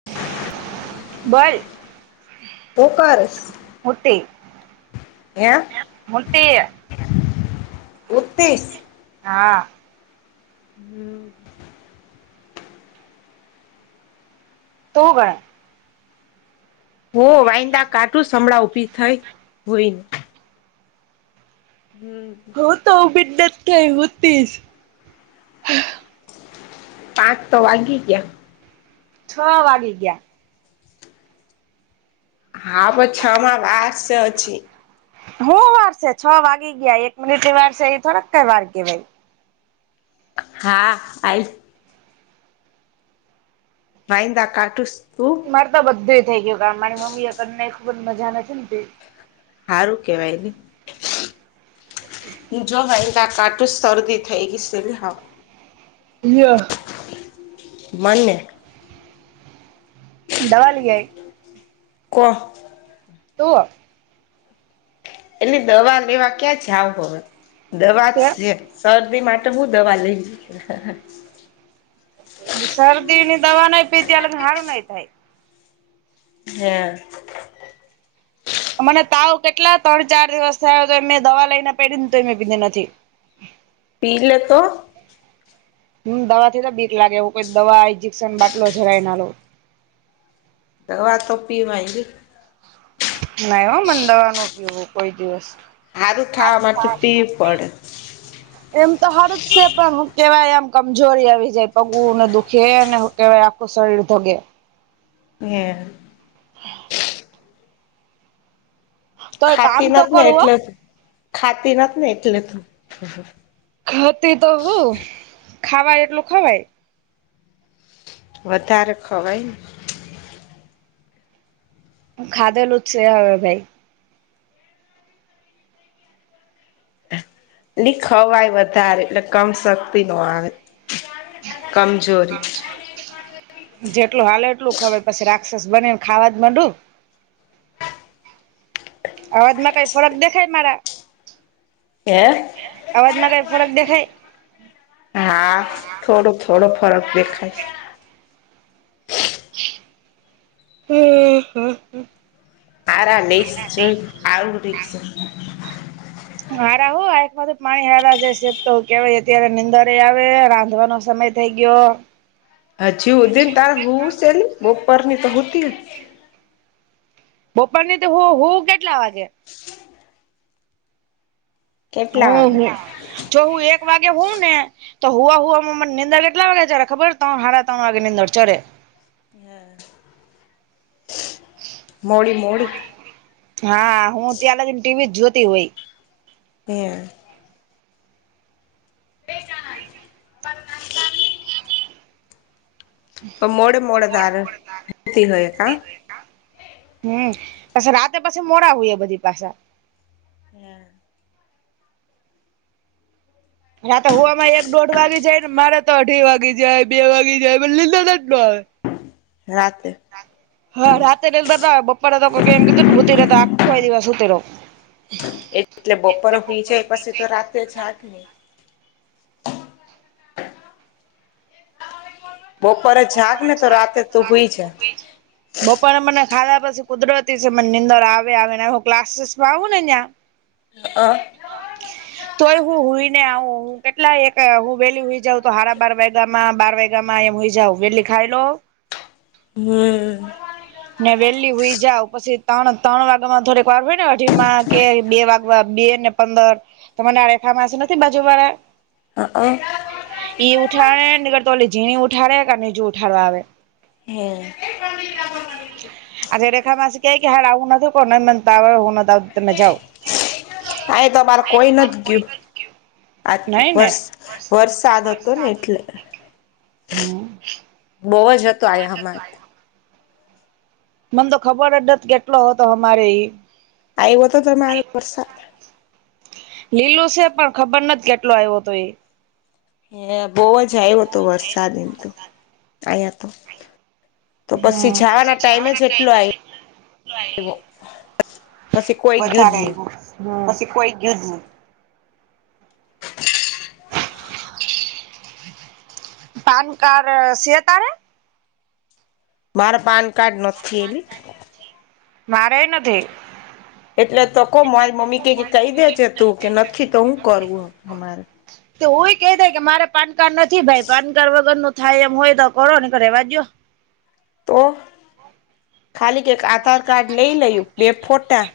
[inaudible] બલ. ઉપર. મુટી. હે બતી્રીસ. હા. હમ. તો ગણ. હો વાઈંદા કાટું સંભળા ઊભી થાય હોય ને? હમ. હું તો બિનત થઈ હોતીશ. પાંક તો વાગી ગયા. છો વાગી ગયા હા પન છો માં વાર સે અજી હું વારસે છ વાગી ગયા એક મિનિટ ની વારસે એ થોડાક વાર કેવાય હા આ [unintelligible] મારે તો બધું થઇ ગયુ કામ મારી મમ્મી એ કરી નાખ્યું મન મજા નથી ને હારું કેવાય, હુ જો ભાઈ કા કાટ તો શરદી થઈ ગી સન હાવ લવ્યો મલીએ દવા લીઆઇ કોણ તુ એની દવા લેવા ક્યાં જાવ હવે દવા જ છેમ. શરદી માટે હું દવા લઈ. શરદી ની દવા ન પીતીલાડું ન હારુ થાય. હ. [unintelligible] મને તાવ કેટલા ત્રણ, ચાર દિવસ થયા તો એને દવા લઈ ને પેઘીને તે પીધી નથી પીલે તો હમ, દવા થી તો બીક લાગે એવું કોઈ દવા, ઇન્જેક્શન, બાટલો જરાય ના લવ દવા તો પીવાયે ના, એ મ દવાનો પીવુ હો કોઈ દિવસ હારું થવા માટે પીવી પડે એમ તો હર જ છે પણ કેવાય આમ કમજોરી આવી જાય પગુંને દુખેને. કેવાય આખું શરીર ધગે. હ. [unintelligible] હ. [inaudible] તો એક કામ ખાતી તો નથી ને કરું હો એટલે ખાતી નથી ને એટલે તું. ખતી તો હું ખાવાય એટલું ખવાય. વધારે ખવાયને. ખાદે લુચશે હવે ભાઈ. એ ખવાય વધારે એટલે કમ શક્તિ નો આવે કમજોરી. જેટલું હલે એટલું ખબર પછી રાક્ષસ બનેને ખાવા જ ડું. અવાજમાં કઈ ફરક દેખાય મારા હે અવાજમાં કઈ ફરક દેખાય. હા થોડો થોડો ફરક દેખાય. હમ હમ હ. [unintelligible] સારા લ આવું. હાર હો આ માંથી પાણી હાર જશે તો કેવાય અત્યારે નીંદર આવે રાંધવાનો સમય. [unintelligible] હ જી ઉદીન તાર હ છે બપરની તો હોતી જ બપર ની તોું હું કેટલા વાગે કેટલા હમ વાગે હ જો હું એક વાગે હોઉ ને તો હુવા હુવામાં મને નીડર કેટલા વાગે ચડ ખબર ત હારડા ત્રણ વાગે નીડર ચડે હા [unintelligible] હા હું ત્યાલ ટીવી જ જોતી હોય. હ [unintelligible] એ જણ પણ પણ મોડે મોડે તારેતી હોય? કા હમ પછી રાતે પછી મોડા હોય બધી પાછ- હમ [unintelligible] હા તો હું આમાં એક દોઢ વાગે જાય ને મારે તો અઢી વાગી જાય બે વાગી જાય લીધ જ ન આવે રાતે [unintelligible] હા રાતે બપા તો એમ કીધું ને ઉતીરે તો આખો એ દિવસ ઉતરો એ એટલે બપોરરો ફઈ જાય એ પછી તો રાતે જાગ નહી બપોરે જાગ ને તો રાતે તું હોઈ જ બપરે મને ખાધા પછી કુદરતી છે મને નીંદર આવે આવે ને હું ક્લાસીસ માં આવું ને ત્યાં હ [unintelligible] તોય હું હોઈને આવ હું કેટલા એક હું વેલી હોઈ જઉ તો હડા બાર વાગા માં બાર વાગા માં એમ હોઈ જાવ એટલી ખાઈ લો હમ [unintelligible] હમ- ને વેલી હઈ જાવ પછી ત્રણ ત્રણ વાગ્યા માં થોડીક વાર હોય ને કે બે વાગવા બે ને પંદર તને આ રેખામાં નથી બાજુ વાળા હા હ ઈ ઉઠાડે નીકરતો ઓલી ઝીણી ઉઠાડે કા બીજું ઉઠાડવા આવે હમ આજે રેખા માસી કે કે હાલ આવું નથી પણ માન તાવ આવે હું નથી આવતી તમે આ તો અમારે કોઈ નથી ગયું [unintelligible] આ તો નઈ ને વર વરસાદ હતો ને એટલે હ [unintelligible] બહુ જ હતો હો આયા જસ આ અમારે હ મન તો ખબર નથ કેટલો હતો હમારે ઈ આવ્યો તો તમારો વરસાદ લીલું છે પણ ખબર નથી કેટલો આવ્યો હતો એ. હ બહવ જ આવ્યો હતો વરસાદ મ તો અયા તો. તો પછી હમ જવાના ટાઈમે જ એટલો આયવો. પછી કોઈ ગયું જ નહી. હ પછી કોઈ ગયુ જ નથી. [inaudible] ધન કાર સે તારે? માર પાન કાર્ડ નથે એ. મારે નથી. એટલે તો કહ મારી મમ્મી ક કહી દેજ તું કે નથી તો હું કરવું અમારે. તોવુંય ક દાય કે મારે પાન કાર્ડ નથી ભાઈ પાન કાર્ડ વગર નું થાય એમ હોય તો કરો ને ઘ રવાજ્યો. તો, ખાલી ક આધાર કાર્ડ લઈ લું બે ફોટા.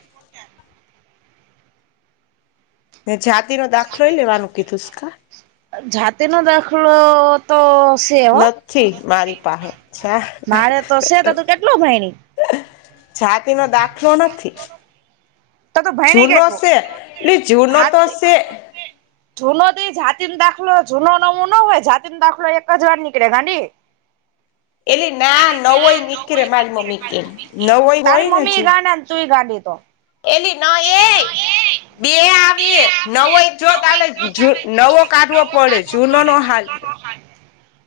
ને જાતિ નો દાખલોય લેવાનું કીધુંસકા? જાતેનો દાખલો તો શે નથી મારી પાસે જા મારે તો શે તો, તું કેટલું ભાઈ? જાતી નો દાખલો નથી. તો તું ભયણી જૂનો કેટલું છેે જૂનો હા તો છેે. જૂનો દઈ જાતીને દાખલો જૂનો નમો ન હોય જાતીને દાખલો એક જ વાર નીકળે ગાંડી. એલી ના નવોય નીકળે મારી મમ્મી કે નવોય હોય તારી ને મમ્મી જુ એ ગાંડા. તું ગાડી તો. એલી ન એટ [unintelligible] બે આવી નવો જો ત નવો કાઢવો પડે જૂનો નો હાલ.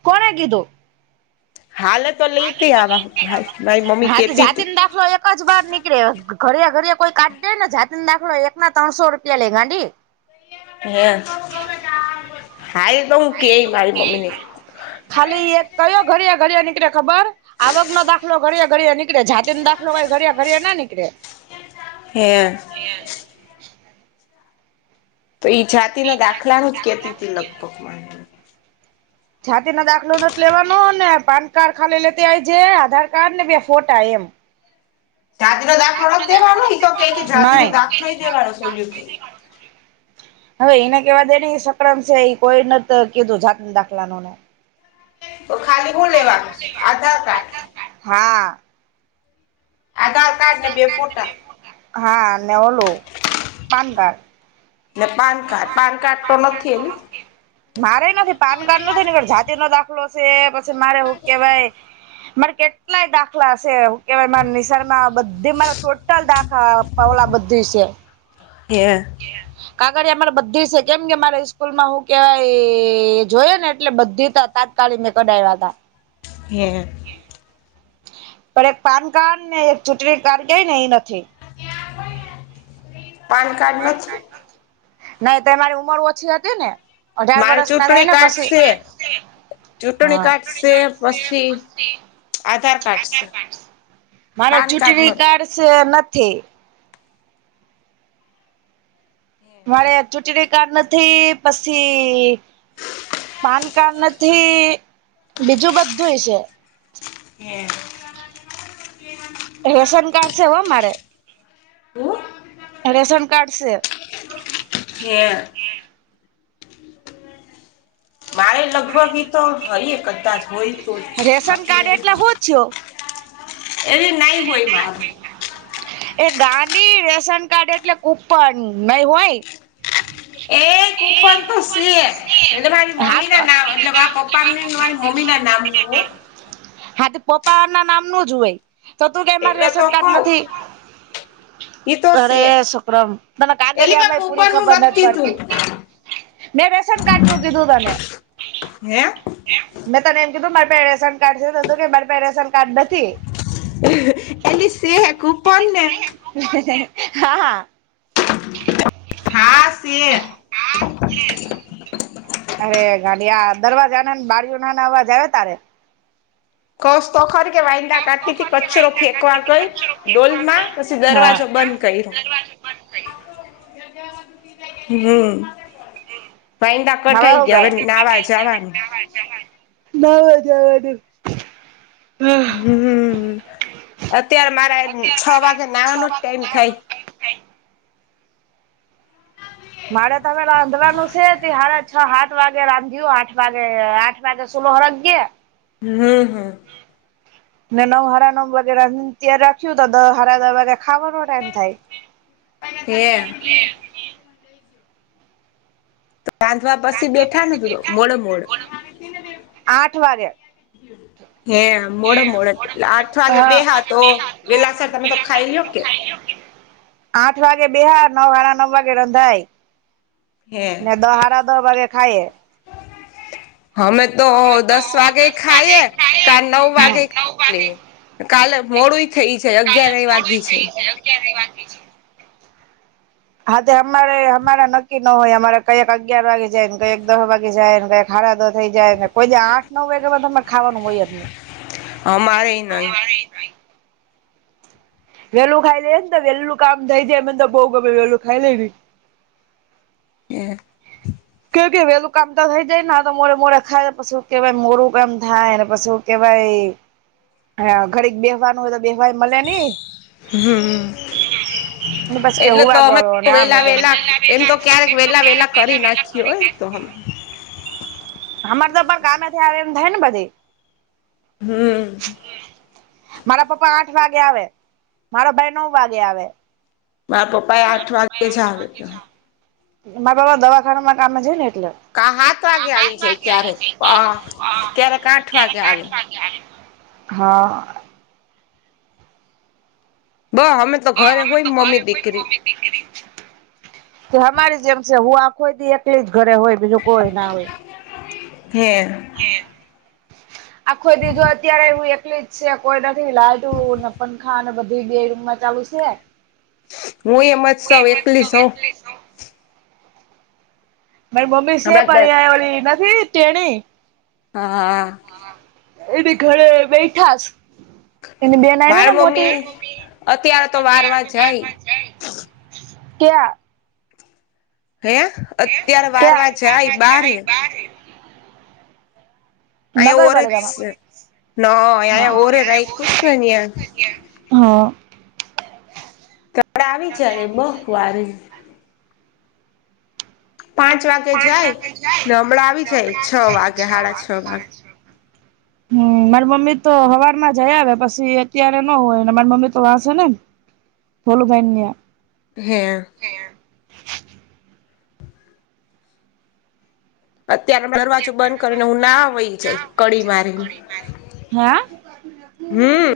કોણ કીધુ? હાલ તો લઈ ત આ મારી મમ્મી હા તો કેતી હતી. જાતિનો દાખલો એક જ બાર નીકળે ઘર ઘર કોઈ કાઢ દે ને જાતને દાખલો એક ના ત્રણસો રૂપિયા લે ગાંડી. હે હાઈ તો હું કેય મારી મમ્મી ને. ખાલી એક કયો ઘરે ઘરે નીકળે ખબર? આવક નો દાખલો ઘે ઘડીએ નીકળે જાતિ નોાખલો કઈ ઘડ ઘડીએ ના નીકળે. હમ. એયા [unintelligible] તો ઈ જાતિના દાખલાનું જ કેતી હતી લગભગ મા. છાતી ન દાખલો ન લેવાનો ને પાન કાર્ડ ખાલી લેતી આય છે આધાર કાર્ડ ને બે ફોટા એમ. જાતિ નો દાંત વ જ દેવાનો ન તો ક કે જાદી નઈ ન દાખ નોઈ દેવાનો સોલ્યુ કે. હવે એને કેવા દે સકડન છે એ કોઈ ન કીધું જાત દાખલાનું ને. તો ખાલી હું લેવાનું આધાર કાર્ડ હા. આદ હા નનેવલું પાનકાર્ડ. ને પાન કારડ પાન કાર્ડ તો નથી એલ? મારે નથી પાન કાર્ડ નથી ની જાતિ નો દાખલો છે મારે હું કેવાય મારે કે કેટલાય દાખલા છે કેવાય મા નિશામાં બધી મારા ટોટલ દાખલા પાવલા બધી છે. કે. કાગર અમારે બધી છે કેમ કે મારા સ્સ્કૂલ માં હું કેવાય જોય ને એટલે બધી તાલીમ ને કડાવ્યા હતા. એ. પણ એક પાન કાર્ડ ને એક ચૂંટણી કાર્ડ કય ને એ નથી. એ હો [unintelligible] નહી તો મારી ઉમર ઓછી હતી ને. અઢાર મારે વરષ ના રહેાય ચૂંટણી ને કાર્ડ પછી. છે ચૂંટણી હા. કાર્ડ છે પછી આધાર કાર્ડ છે મારા પાન ચૂંટણી નથી કાર્ડ છે નથી. મારે ચૂંટણી કાર નથી ઈ પછી પાન કાર્ડ નથી બીજું બધુંય છે. એેમ. રેશન કાર્ડ છે હો મારે. હું રેશન કાર્ડ છે. કે. મારે લગભગ એ તો ફરીએ કદાચ હોય. તો જ રેશન બાકી કાર્ડ એટલે નહી હું થયું? એવી નઈ હોય માર. એ ગાંડી રેશન કાર્ડ એટલે કૂપન નઈ હોય? એ કૂપ પન તો સે એટલે મારી હા મમ્મી તો ના નામ એટલે મા પપ્પા ને મારી મમ્મી ના નામનું. હા તો પપ્પા ના નામ નું જ હોય તો તું કે મારે એટલે રેશન તો કાર્ડ કઉ નથી. ઈ તો અરે છે સુુક્રમ તને એલી પા કાગળિયામાં પૂરી કૂપન નું ખબર નથ નથી પડતી. કીધું મેં રેસન કારાડ નું કીધું તને. હે? મેં તને એમ કીધું મારી પાસે રેશન કાર્ડ છે કે મા પાસે રેશન કાર્ડ નથી. એલીશે કૂપન ને હા હા. હા શે. અરે ગાડિયા દરવાજા ના બાડીઓ ના ના અવાજ આવે તારે? કસ તો ખરી કે વાઈંદા કાઢીથી કચરો ફેંકવા ગઈ. ડોલમાં પછી હા દરવાજો બંધ કર્યો. હમ્મ. પેઈડા કટાઈ ગયા હવે નાવા જવાનું. નાવા જવાનું. હમ્મ, અત્યારે મારે છ વાગે નાવાનો જ ટાઈમ થાય. મારે તમે રાંધવાનું છે તી હારે છ સાત વાગે રાંધયુ આઠ વાગે આઠ વાગે ચૂલો હલ્ગે. હમ્મ, હમ્મ. ને નવ હાળા નવ વગે ત્યારે રાખ્યું તો દ હારા દર વગેરે ખાવાનું ટાઈમ થાય. હે રાંધવા પછી બેઠા નતું તો મોડે મોડ. આઠ વાગે. હે મોડે મોડે આઠ વાગે બે હા તો વેલાસર તમે તો ખાઈ લો. કે. આઠ વાગે બિહાર નવ વાડા નવ વાગે રંધાઈ હે ને દ હાર દહ વાગે ખાઈએ. અ મે. તો દસ વાગે ખાઈએ ક નવ હમ વાગે ખાઈએ લઈએ. કાલે મોડું થઈ જાય અગિયાર એ વાગી છે. એ અગિયારની વાજબી છે. હા તે અમારે અમારા નક્કી ન હોય અમારે કઈક અગિયાર વાગે જાય ને કક દસ વાગે થઈ જાય ને કોઈ દી આઠ નવ વાગે બ તમે ખાવાનું હોય જ નહી. અમારે નઈ. વેલું ખાઈ લે ને વેલું કામ થઈ જાય એમર બઉ ગમે વેલું ખાઈ લે તો. એ કે કે વેલું કામ તો થઈ જાયને તો મોરેે મોરેે ખાય પછું કે ભાઈ મોરું કામ થાય પછું કે ભાઈ ઘડીક બે વાર હોય તો બેફાઈ મળે નહી. હમ બસ એટલે કેવું તો આ અમે ગળને વેલા વેલા આ એમ તો ક્યારેક વેલા વેલા કરી નાખી હોય તો હ હર તોર ગામમેથી આમાય ને બધે. હમ્મ મારા પપ્પા આઠ વાગે આવે મારો ભાઈ નવ વાગે આવે. મારા પપ્પા એ આઠ વાગે જ આવે. મારા બાબ દવાખાનામાં કામે છે ને એટલે. કા સાત વાગે પાચ આવી જાય વાગે આવી ક્યારેક છે ક્યારે હ ક્યારેક આઠ ત્યારે વાગે પાચ આવે વાગે આવે. હા. બહ અમે. તો હ ઘરે અમે હોય તો મમ્મી ઘરે હોઈને મમ્મી. [inaudible] કે અમારી જેમ છે હું આખોઈ બી એકલી જ ઘરે હોય બીજું કોઈ ના હોય. હે. આખોઈ દી જો અત્યારે હુ એકલી છે કોઈ નથી લાઈટુ ને પખા ને બધુ બે રૂમમાં ચાલુ શે હું એમ જ સૌ એકલી સૌ થે [inaudible] મારી મમ્મી સે હમણાં પણ દસ એ ઓળી નથી તેણી હા આ એની ઘરે બેઠાસ તેની બેન આયવી માર ને મોટી મમ્મી અત્યાર તો બારમાં જાય ક્યા હે? અત્યારે વારવા જાય ક્યાં? બહાર હે. અહીંયા ઓરે જ છે ન અહીંયા નગરપાલિકામાં ઓરે રાખ્યું છે ને ત્યાં [inaudible] હા.. [inaudible] હ કપડાં આવી જહે મોં ઘ વારી પાંચ વાગે જાય ને હમણાં આવી જાય છ વાગે હાડા છ વાગે. [inaudible] હમ મારી મમ્મી તો હવાર માં જયા આવે પછી અત્યારે નો હોય મારી મમ્મી તો વાંસેને બોલો ભાઈન્યા. હે અત્યારે દરવાજો બંધ કરીને હું નાહવા વઈ જાય, કડી મારીન. હા હમ્મ